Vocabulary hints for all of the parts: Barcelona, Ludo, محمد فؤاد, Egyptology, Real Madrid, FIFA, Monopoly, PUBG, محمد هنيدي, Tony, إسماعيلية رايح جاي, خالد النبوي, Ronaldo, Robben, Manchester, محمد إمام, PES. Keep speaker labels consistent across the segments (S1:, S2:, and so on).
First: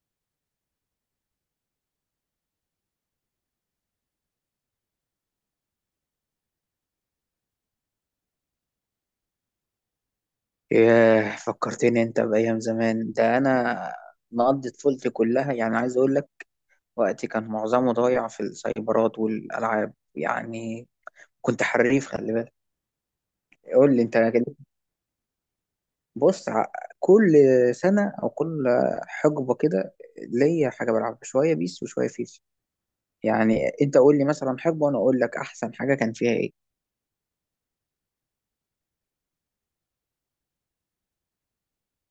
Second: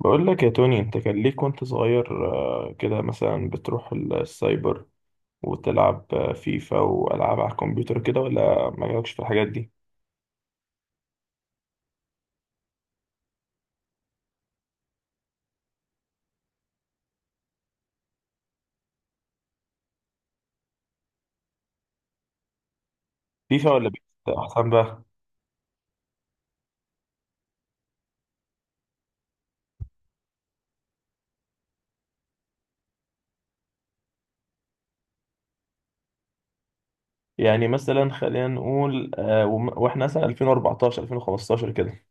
S1: بقول لك يا توني، انت كان ليك وانت صغير كده مثلا بتروح السايبر وتلعب فيفا والعاب على الكمبيوتر كده، ولا ما جالكش في الحاجات دي؟
S2: ياه، فكرتني انت بأيام زمان. ده انا مقضي طفولتي كلها، يعني عايز اقول لك وقتي كان معظمه ضايع في السايبرات والالعاب يعني. كنت حريف، خلي بالك.
S1: فيفا ولا
S2: قول
S1: بيس؟
S2: لي انت كده.
S1: احسن بقى.
S2: بص ع- كل سنة او كل حقبة كده ليا حاجة بلعبها، شوية بيس وشوية فيفا يعني. انت قول لي مثلا حقبة وانا اقول لك احسن حاجة كان فيها ايه.
S1: يعني مثلا خلينا نقول واحنا مثلا 2014 2015 كده.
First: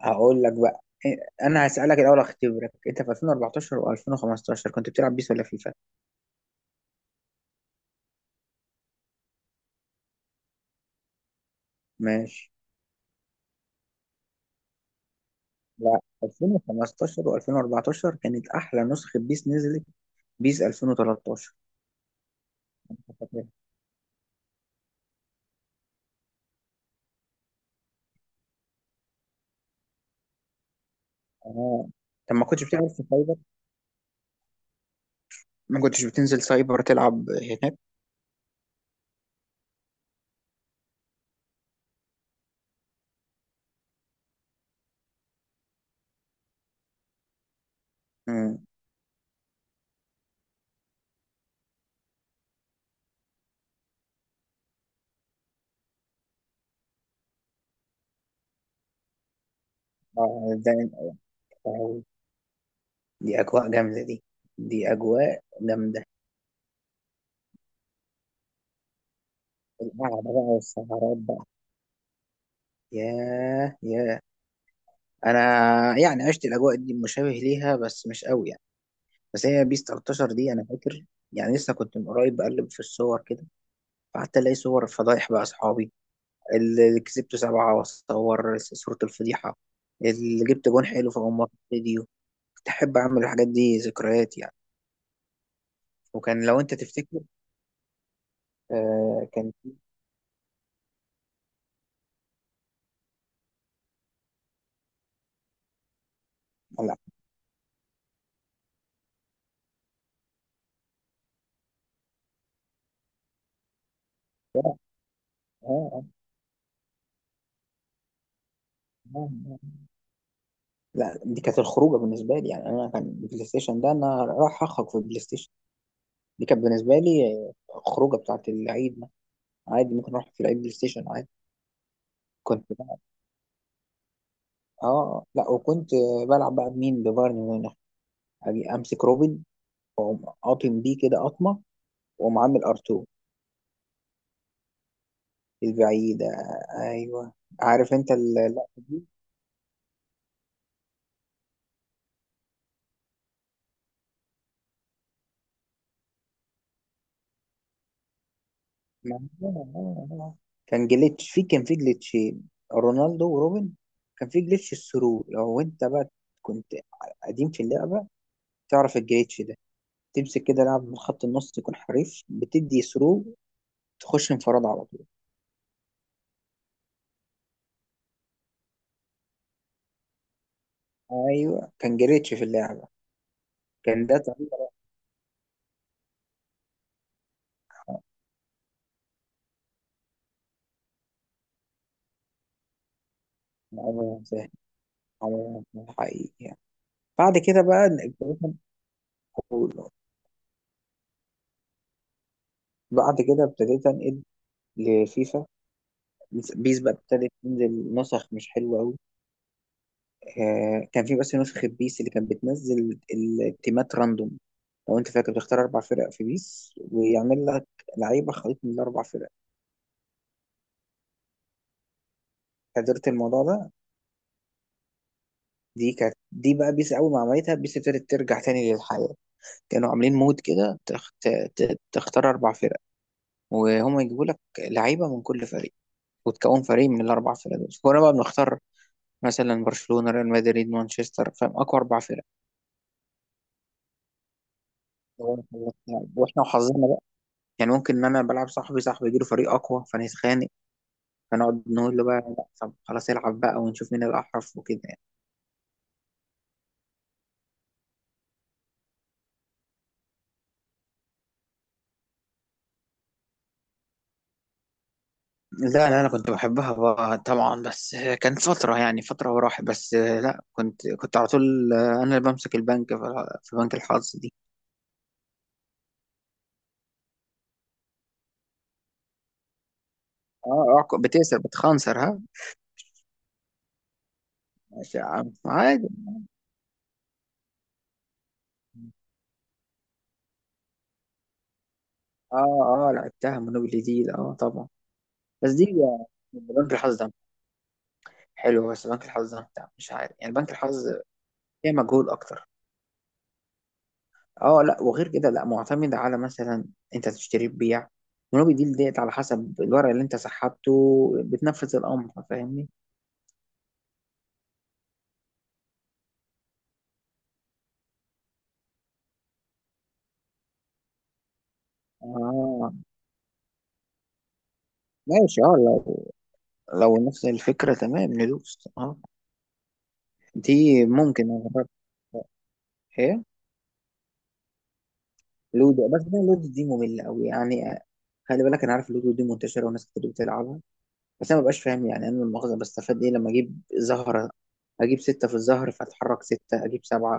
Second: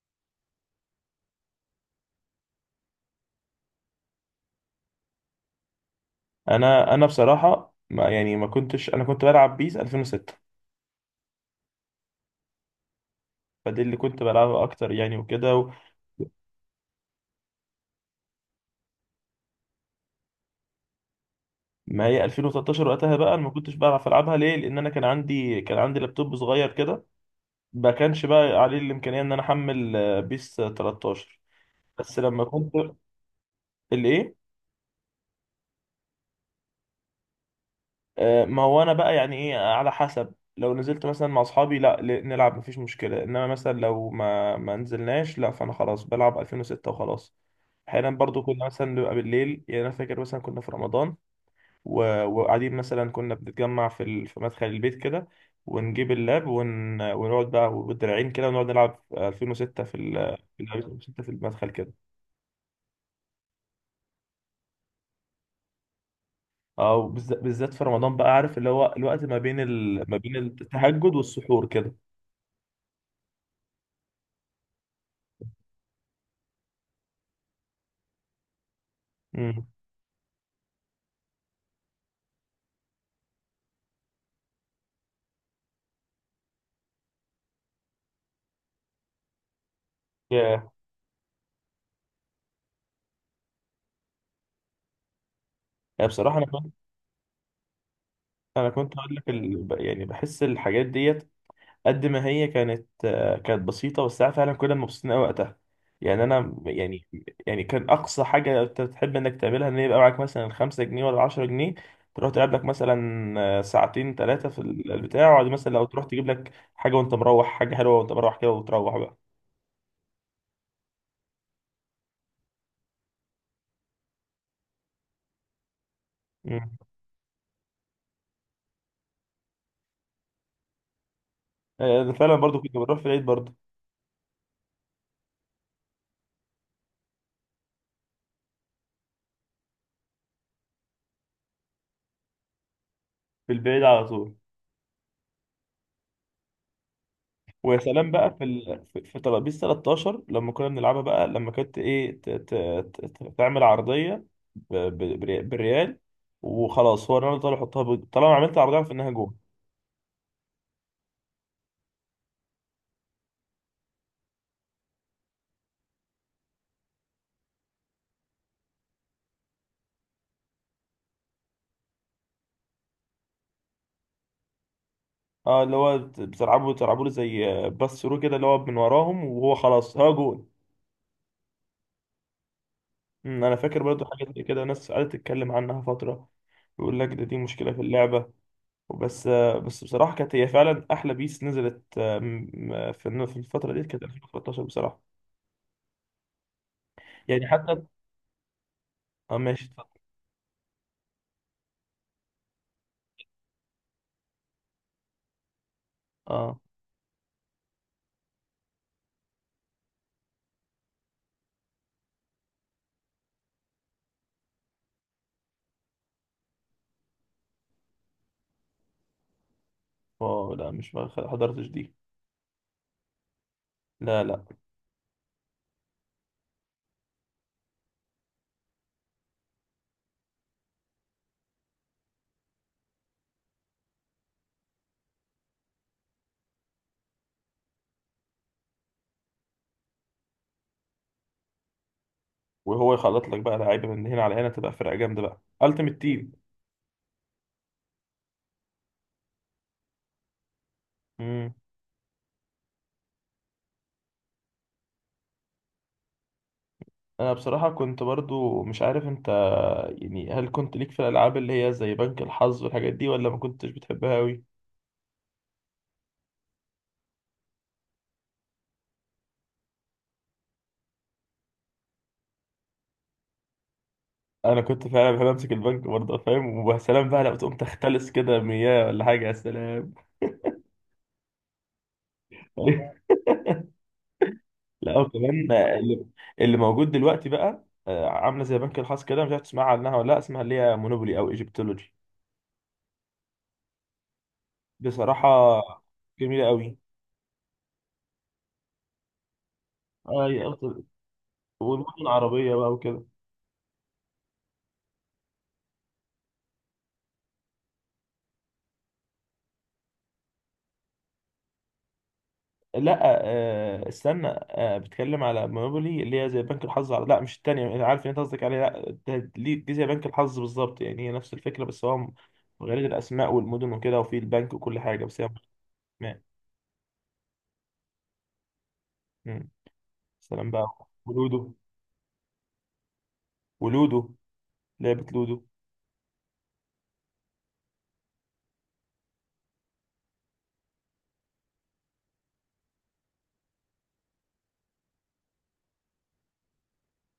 S2: هقول لك بقى. إيه، انا هسألك الاول، اختبرك. انت في 2014 و2015 كنت بتلعب بيس ولا فيفا؟
S1: انا بصراحة، ما يعني ما كنتش، انا كنت بلعب بيس 2006،
S2: ماشي.
S1: فدي اللي كنت بلعبها اكتر يعني وكده.
S2: لا، 2015 و2014 كانت احلى نسخه بيس نزلت. بيس 2013.
S1: ما هي 2013
S2: أنت
S1: وقتها بقى انا
S2: فاكرها؟
S1: ما كنتش بعرف العبها، ليه؟ لان انا كان عندي لابتوب صغير كده، ما كانش بقى عليه الامكانيه ان انا احمل بيس 13.
S2: اه.
S1: بس
S2: طب
S1: لما
S2: ما كنتش
S1: كنت.
S2: بتلعب في سايبر؟
S1: الايه؟
S2: ما كنتش بتنزل سايبر تلعب هناك؟
S1: ما هو انا بقى يعني ايه، على حسب لو نزلت مثلا مع اصحابي لا ل- نلعب مفيش مشكله، انما مثلا لو ما نزلناش لا، فانا خلاص بلعب 2006 وخلاص. احيانا برضو
S2: امم.
S1: كنا مثلا بنبقى بالليل، يعني انا فاكر مثلا كنا في رمضان و... وقاعدين، مثلا كنا بنتجمع في مدخل البيت كده، ونجيب اللاب ون... ونقعد بقى بالدراعين كده، ونقعد نلعب 2006
S2: آه، ده-
S1: 2006 في المدخل كده،
S2: آه، دي اجواء جامده دي دي اجواء جامده.
S1: او بالذات في رمضان بقى، عارف اللي هو الوقت ما
S2: القعده
S1: بين
S2: بقى
S1: التهجد
S2: والسهرات بقى.
S1: والسحور كده.
S2: ياه ياه. انا يعني عشت الاجواء دي مشابه ليها، بس مش قوي يعني. بس هي
S1: امم.
S2: بيس 13 دي انا فاكر. يعني لسه كنت من قريب بقلب في الصور كده، فقعدت الاقي صور فضايح بقى اصحابي، اللي كسبته سبعة وأصور صورة الفضيحة، اللي جبت
S1: ياه.
S2: جون حلو في أمارة فيديو. كنت أحب أعمل الحاجات دي ذكريات يعني.
S1: يعني بصراحه
S2: وكان
S1: انا
S2: لو
S1: كنت،
S2: أنت تفتكر،
S1: انا كنت اقول لك
S2: آه كان في.
S1: يعني بحس الحاجات ديت، قد ما هي كانت بسيطه، بس ساعات فعلا كنا مبسوطين قوي وقتها، يعني انا
S2: لا.
S1: يعني، يعني كان اقصى حاجه انت بتحب انك تعملها ان يبقى معاك مثلا 5 جنيه ولا 10 جنيه، تروح تلعب لك مثلا ساعتين ثلاثه في
S2: آه،
S1: البتاع، وبعد مثلا لو
S2: آه، آه.
S1: تروح تجيب لك حاجه وانت مروح، حاجه حلوه وانت مروح كده، وتروح
S2: آه. لا، دي كانت الخروجة بالنسبة لي يعني. أنا كان البلاي ستيشن ده، أنا راح أخرج في البلاي ستيشن. دي كانت
S1: بقى.
S2: بالنسبة لي آه، الخروجة بتاعت العيد ده. عادي، ممكن أروح في العيد بلاي ستيشن عادي.
S1: انا فعلا برضو كنت
S2: كنت
S1: بروح
S2: بقى
S1: في العيد برضو.
S2: آه لا، وكنت بلعب بقى بمين، ببايرن ميونخ. أجي أمسك روبن وأقوم قاطم بيه كده قطمة ومعامل ار2.
S1: في البعيد على طول.
S2: البعيدة، ايوه.
S1: ويا
S2: عارف
S1: سلام
S2: انت
S1: بقى في
S2: اللقطة
S1: ال... في
S2: دي.
S1: في ترابيزه 13 لما كنا بنلعبها بقى، لما كانت ايه، تعمل عرضيه بالريال، وخلاص هو الراجل طالع يحطها طالما عملت عرضيه، في انها
S2: ما
S1: جول.
S2: هو- آه، آه. كان جليتش في، كان في جليتشين، رونالدو وروبن. كان في جليتش الثرو، لو انت بقى كنت قديم في اللعبة تعرف الجليتش ده. تمسك كده لاعب من خط النص يكون حريف، بتدي ثرو، تخش انفراد على طول.
S1: اه اللي هو بتلعبوا له زي باس ثرو كده، اللي هو من وراهم وهو خلاص هو جول.
S2: ايوه، كان جليتش في اللعبة.
S1: انا فاكر برضو
S2: كان ده
S1: حاجات زي كده،
S2: طريقة.
S1: ناس قعدت تتكلم عنها فتره، يقول لك دي مشكله في اللعبه، بس بس بصراحة كانت هي فعلا أحلى بيس نزلت في الفترة دي، كانت
S2: عمرها سهل،
S1: 2013 بصراحة.
S2: عمرها سهل حقيقي يعني. بعد
S1: يعني
S2: كده
S1: حتى.
S2: بقى ابتديت
S1: اه ماشي،
S2: أنقل-
S1: اتفضل.
S2: بعد كده ابتديت أنقل لفيفا.
S1: اه
S2: بيس بقى ابتدت تنزل نسخ مش حلوة أوي. آه كان في بس نسخة بيس اللي كانت بتنزل التيمات راندوم. لو أنت فاكر، بتختار أربع فرق في بيس ويعمل لك لعيبة خليط من الأربع فرق.
S1: اه لا، مش ما خ- حضرتش دي.
S2: حضرت الموضوع ده؟
S1: لا لا.
S2: دي كانت بقى بيس. أول ما عملتها بيس ابتدت ترجع تاني للحياة. كانوا عاملين مود كده تختار أربع فرق، وهم يجيبوا لك لعيبة من كل فريق، وتكون فريق من الأربع فرق دول. كنا بقى بنختار مثلا برشلونة، ريال مدريد، مانشستر، فاهم، أقوى أربع فرق.
S1: وهو يخلط لك بقى لعيبة من هنا على هنا، تبقى فرقة جامدة بقى،
S2: هو- هو
S1: التيمت
S2: إحنا- واحنا
S1: تيم.
S2: وحظنا بقى، يعني ممكن ان انا بلعب صاحبي، صاحبي يجيله فريق اقوى فنتخانق،
S1: امم.
S2: فنقعد نقول له بقى لا، طب خلاص العب بقى ونشوف مين الاحرف وكده يعني.
S1: انا بصراحة كنت برضو مش عارف انت، يعني هل كنت ليك في الالعاب اللي هي زي بنك الحظ والحاجات دي، ولا ما كنتش بتحبها قوي؟
S2: لا لا، انا كنت بحبها بقى طبعا، بس كانت فتره يعني، فتره وراحت. بس لا، كنت على طول انا اللي بمسك البنك في بنك الحظ دي.
S1: انا كنت فعلا بحب امسك البنك برضه، فاهم؟ وسلام بقى لو تقوم تختلس كده مياه ولا حاجة، يا سلام.
S2: اه. آه، بتكسب بتخنصر ها.
S1: لا،
S2: ماشي يا عم
S1: وكمان
S2: عادي.
S1: اللي موجود دلوقتي بقى، عامله زي بنك الحظ كده، مش عارف تسمع عنها ولا لا، اسمها اللي هي مونوبولي او ايجيبتولوجي.
S2: اه، اه لعبتها مونوبولي دي، اه طبعا.
S1: بصراحه
S2: بس دي آه،
S1: جميله
S2: بنك
S1: قوي.
S2: الحظ ده حلو. بس بنك الحظ ده بتاع مش عارف يعني،
S1: اي،
S2: بنك الحظ فيها
S1: والمدن
S2: مجهود اكتر.
S1: العربيه بقى وكده.
S2: اه لا، وغير كده لا، معتمد على مثلا انت تشتري ببيع، ونوبي ديل ديت، على حسب الورق اللي انت سحبته بتنفذ الامر، فاهمني.
S1: لا استنى، بتكلم على مونوبولي اللي هي زي بنك الحظ لا مش التانية، انا عارف ان انت قصدك عليها، لا دي زي بنك الحظ بالظبط يعني، هي نفس الفكره، بس
S2: اه
S1: غير الاسماء والمدن وكده، وفي البنك وكل حاجه، بس هي مش
S2: ماشي. اه لو،
S1: أسماء.
S2: لو نفس الفكره تمام ندوس اه.
S1: مم. سلام بقى،
S2: دي ممكن
S1: ولودو.
S2: اجرب. ايه؟
S1: ولودو لعبه لودو.
S2: لودو؟ بس انا لودو دي ممله قوي يعني آه. خلي بالك، انا عارف لودو دي منتشره وناس كتير بتلعبها، بس انا مبقاش فاهم يعني، انا المؤاخذه بستفاد ايه لما اجيب زهره، اجيب سته في الزهر فاتحرك سته اجيب سبعه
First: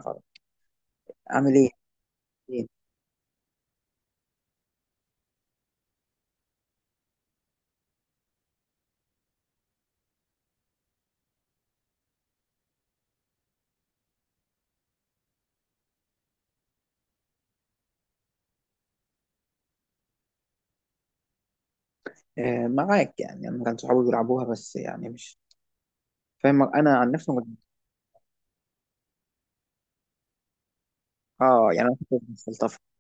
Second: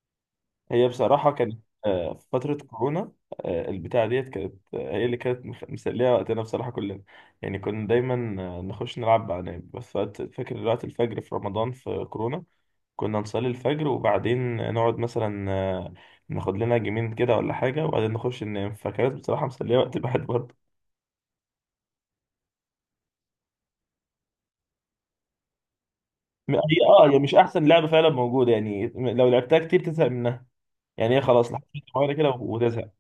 S1: هي بصراحة
S2: فاعمل
S1: كانت في فترة
S2: ايه؟
S1: كورونا، البتاعة ديت كانت هي اللي كانت مسلية وقتنا بصراحة كلنا، يعني كنا دايما نخش نلعب بقى نايم، بس فاكر وقت الفجر في رمضان في كورونا، كنا نصلي الفجر وبعدين نقعد مثلا، ناخد لنا جيمين كده ولا حاجة، وبعدين نخش ننام، فكانت بصراحة مسلية وقت الواحد برضه.
S2: آه، معاك يعني. انا كان صحابي بيلعبوها بس يعني مش فاهم،
S1: هي،
S2: انا
S1: اه
S2: عن نفسي
S1: مش
S2: ما كنت.
S1: أحسن لعبة فعلا موجودة يعني، لو لعبتها كتير تزهق منها، يعني هي خلاص لحد
S2: اه. يعني انا
S1: شوية
S2: ما
S1: كده
S2: كنتش بستلطفها
S1: وتزهق.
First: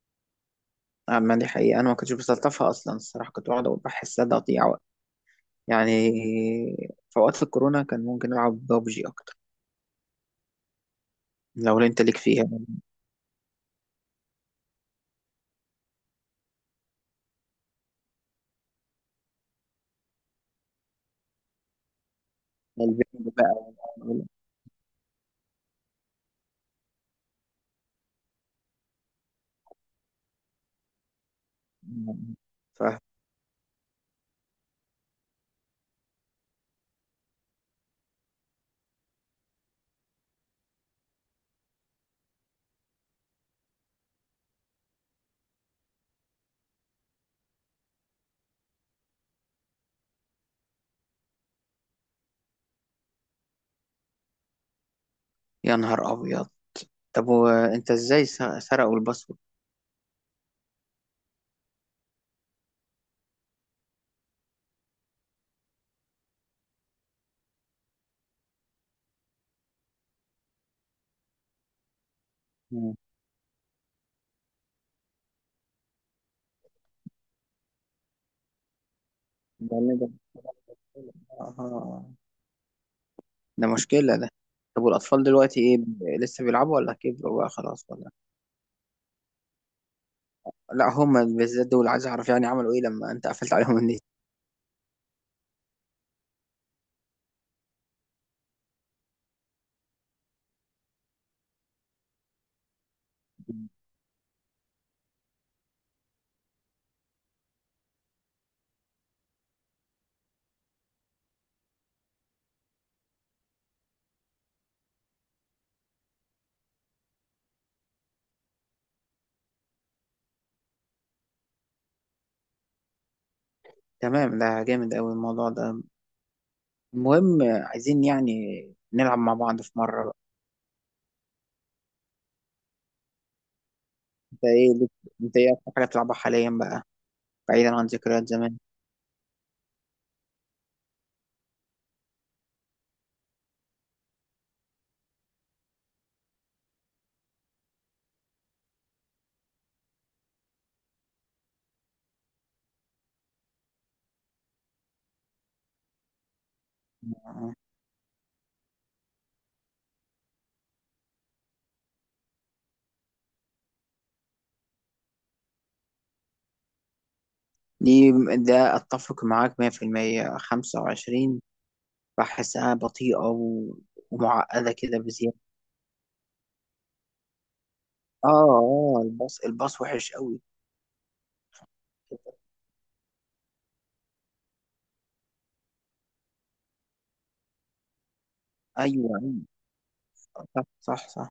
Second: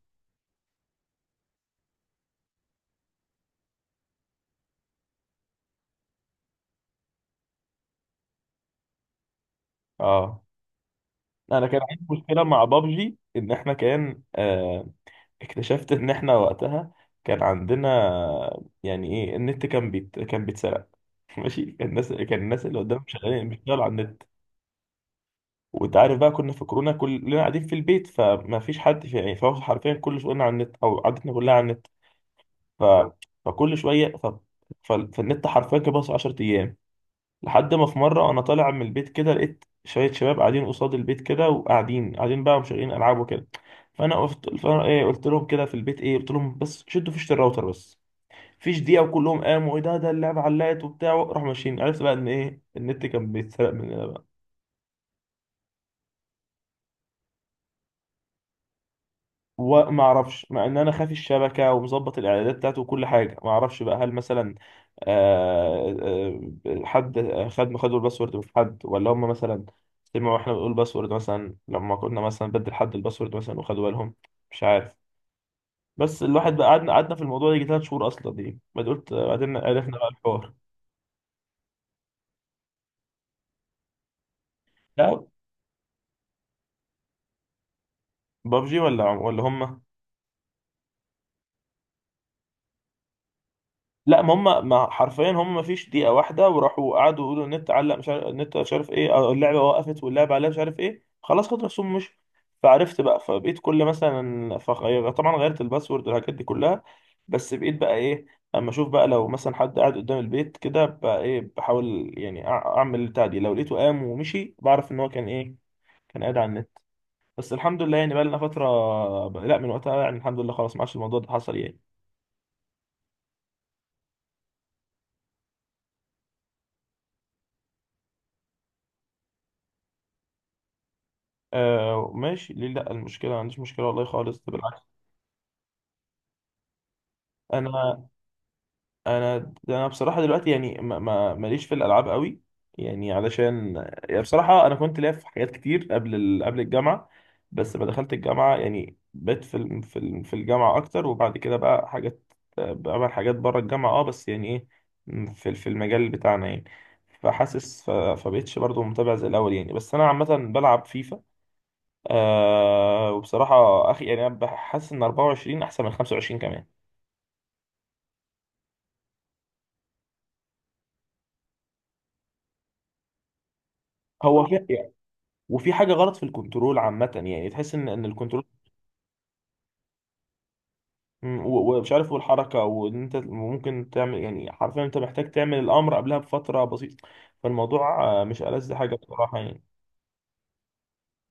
S2: آه، ما دي حقيقه، انا ما كنتش بستلطفها اصلا الصراحه، كنت بقعد بحسها تقطيع وقت يعني. في اوقات الكورونا كان ممكن العب ببجي اكتر.
S1: اه. انا
S2: لو
S1: كان
S2: انت
S1: عندي
S2: ليك
S1: مشكله
S2: فيها.
S1: مع بابجي، ان احنا كان. اكتشفت ان احنا وقتها كان عندنا، يعني ايه، النت كان بيتسرق. ماشي، كان الناس اللي قدام
S2: البنج
S1: شغالين،
S2: بقى.
S1: بيشتغلوا على النت، وانت عارف بقى كنا في كورونا كلنا قاعدين في البيت، فما فيش حد في يعني، فهو حرفيا كل شغلنا على النت، او عادتنا كلها على النت، ف...
S2: ف،
S1: فكل شويه، فالنت حرفيا كان بس 10 ايام. لحد ما في مرة أنا طالع من البيت كده، لقيت شوية شباب قاعدين قصاد البيت كده، وقاعدين قاعدين بقى ومشغلين ألعاب وكده، فأنا إيه، قلت لهم كده في البيت إيه، قلت لهم بس شدوا فيشة الراوتر بس. فيش دقيقة وكلهم قاموا، إيه ده اللعبة علقت وبتاع، راحوا ماشيين. عرفت بقى إن إيه، النت كان بيتسرق من.
S2: يا نهار ابيض. طب وانت ازاي سرقوا الباسورد؟
S1: وما اعرفش، مع ان انا خافي الشبكه ومظبط الاعدادات بتاعته وكل حاجه، ما اعرفش بقى، هل مثلا حد خدوا الباسورد من حد، ولا هم مثلا سمعوا احنا بنقول باسورد، مثلا لما كنا مثلا بدل حد
S2: مم.
S1: الباسورد مثلا، وخدوا بالهم؟ مش عارف. بس الواحد بقى قعدنا في الموضوع ده يجي ثلاث شهور اصلا دي، بعد قلت بعدين
S2: ده اللي
S1: عرفنا بقى
S2: ده،
S1: الحوار.
S2: آه، ده مشكله ده. طب والاطفال
S1: لا
S2: دلوقتي ايه، لسه بيلعبوا ولا كبروا بقى خلاص ولا؟
S1: بابجي، ولا هم.
S2: لا هما بالذات دول عايز اعرف يعني عملوا ايه لما انت قفلت عليهم النت.
S1: لا ما هم ما، حرفيا هم ما فيش دقيقة واحدة، وراحوا قعدوا يقولوا النت علق، مش عارف النت، مش عارف ايه، أو اللعبة وقفت، واللعبة عليها مش عارف ايه، خلاص خد رسوم مش. فعرفت بقى، فبقيت كل مثلا، فغير طبعا غيرت الباسورد والحاجات دي كلها، بس بقيت بقى ايه، اما اشوف بقى لو مثلا حد قاعد قدام البيت كده بقى ايه، بحاول يعني اعمل البتاع دي، لو لقيته قام ومشي بعرف ان هو كان ايه، كان قاعد على النت. بس الحمد لله يعني بقى لنا فترة، لا من وقتها يعني الحمد لله، خلاص ما عادش الموضوع ده حصل يعني.
S2: تمام، ده جامد قوي الموضوع ده. المهم عايزين يعني نلعب مع بعض في مرة بقى.
S1: آه ماشي، ليه لا، المشكله ما عنديش مشكله والله خالص،
S2: انت
S1: بالعكس.
S2: انت ايه اكتر حاجة بتلعبها حاليا بقى، بعيدا عن
S1: انا
S2: ذكريات زمان؟
S1: انا بصراحه دلوقتي يعني، ماليش في الالعاب قوي، يعني علشان، يعني بصراحه انا كنت ليا في حاجات كتير قبل الجامعه، بس ما دخلت الجامعه يعني بقيت في الجامعه اكتر، وبعد كده بقى حاجات، بعمل حاجات بره الجامعه اه، بس يعني ايه، في المجال بتاعنا يعني،
S2: آه.
S1: فحاسس، ف... فبقيتش برضو متابع زي الاول يعني، بس انا عامه بلعب فيفا. وبصراحة أخي يعني، أنا بحس إن 24 أحسن من 25 كمان.
S2: دي، ده اتفق معاك 100%. 25 بحسها بطيئة و...
S1: هو صح في
S2: ومعقدة
S1: يعني،
S2: كده بزيادة.
S1: وفي حاجة غلط في الكنترول عامة، يعني تحس إن
S2: اه
S1: الكنترول،
S2: اه، الباص، الباص وحش قوي.
S1: مم، و- ومش عارف، والحركة، وإن أنت ممكن تعمل يعني، حرفيا أنت محتاج تعمل الأمر قبلها بفترة بسيطة، فالموضوع مش ألذ حاجة
S2: ايوه،
S1: بصراحة
S2: أيوة.
S1: يعني.
S2: صح صح صح.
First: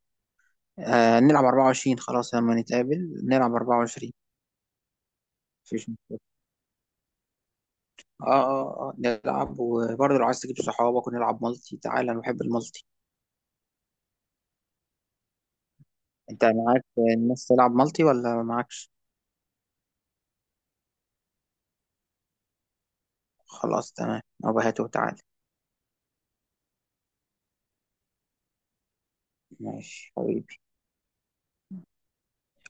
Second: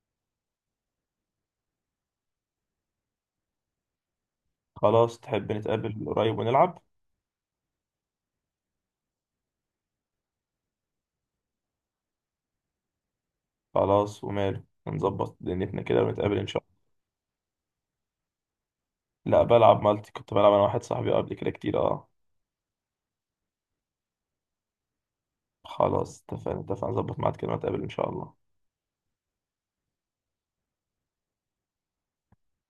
S2: آه نلعب 24، خلاص لما نتقابل نلعب 24.
S1: خلاص، تحب
S2: مفيش
S1: نتقابل
S2: مشكلة.
S1: قريب ونلعب؟
S2: اه اه اه، نلعب. وبرضه لو عايز تجيب صحابك ونلعب مالتي، تعالى، انا بحب المالتي.
S1: خلاص وماله، نظبط دنيتنا كده ونتقابل
S2: انت
S1: إن شاء
S2: معاك الناس تلعب مالتي ولا معاكش؟
S1: الله. لا بلعب مالتي، كنت بلعب أنا واحد صاحبي قبل كده كتير، أه.
S2: خلاص تمام، أبقى هاته وتعالى.
S1: خلاص اتفقنا، اتفقنا نظبط ميعاد كده ونتقابل إن شاء الله.
S2: ماشي حبيبي.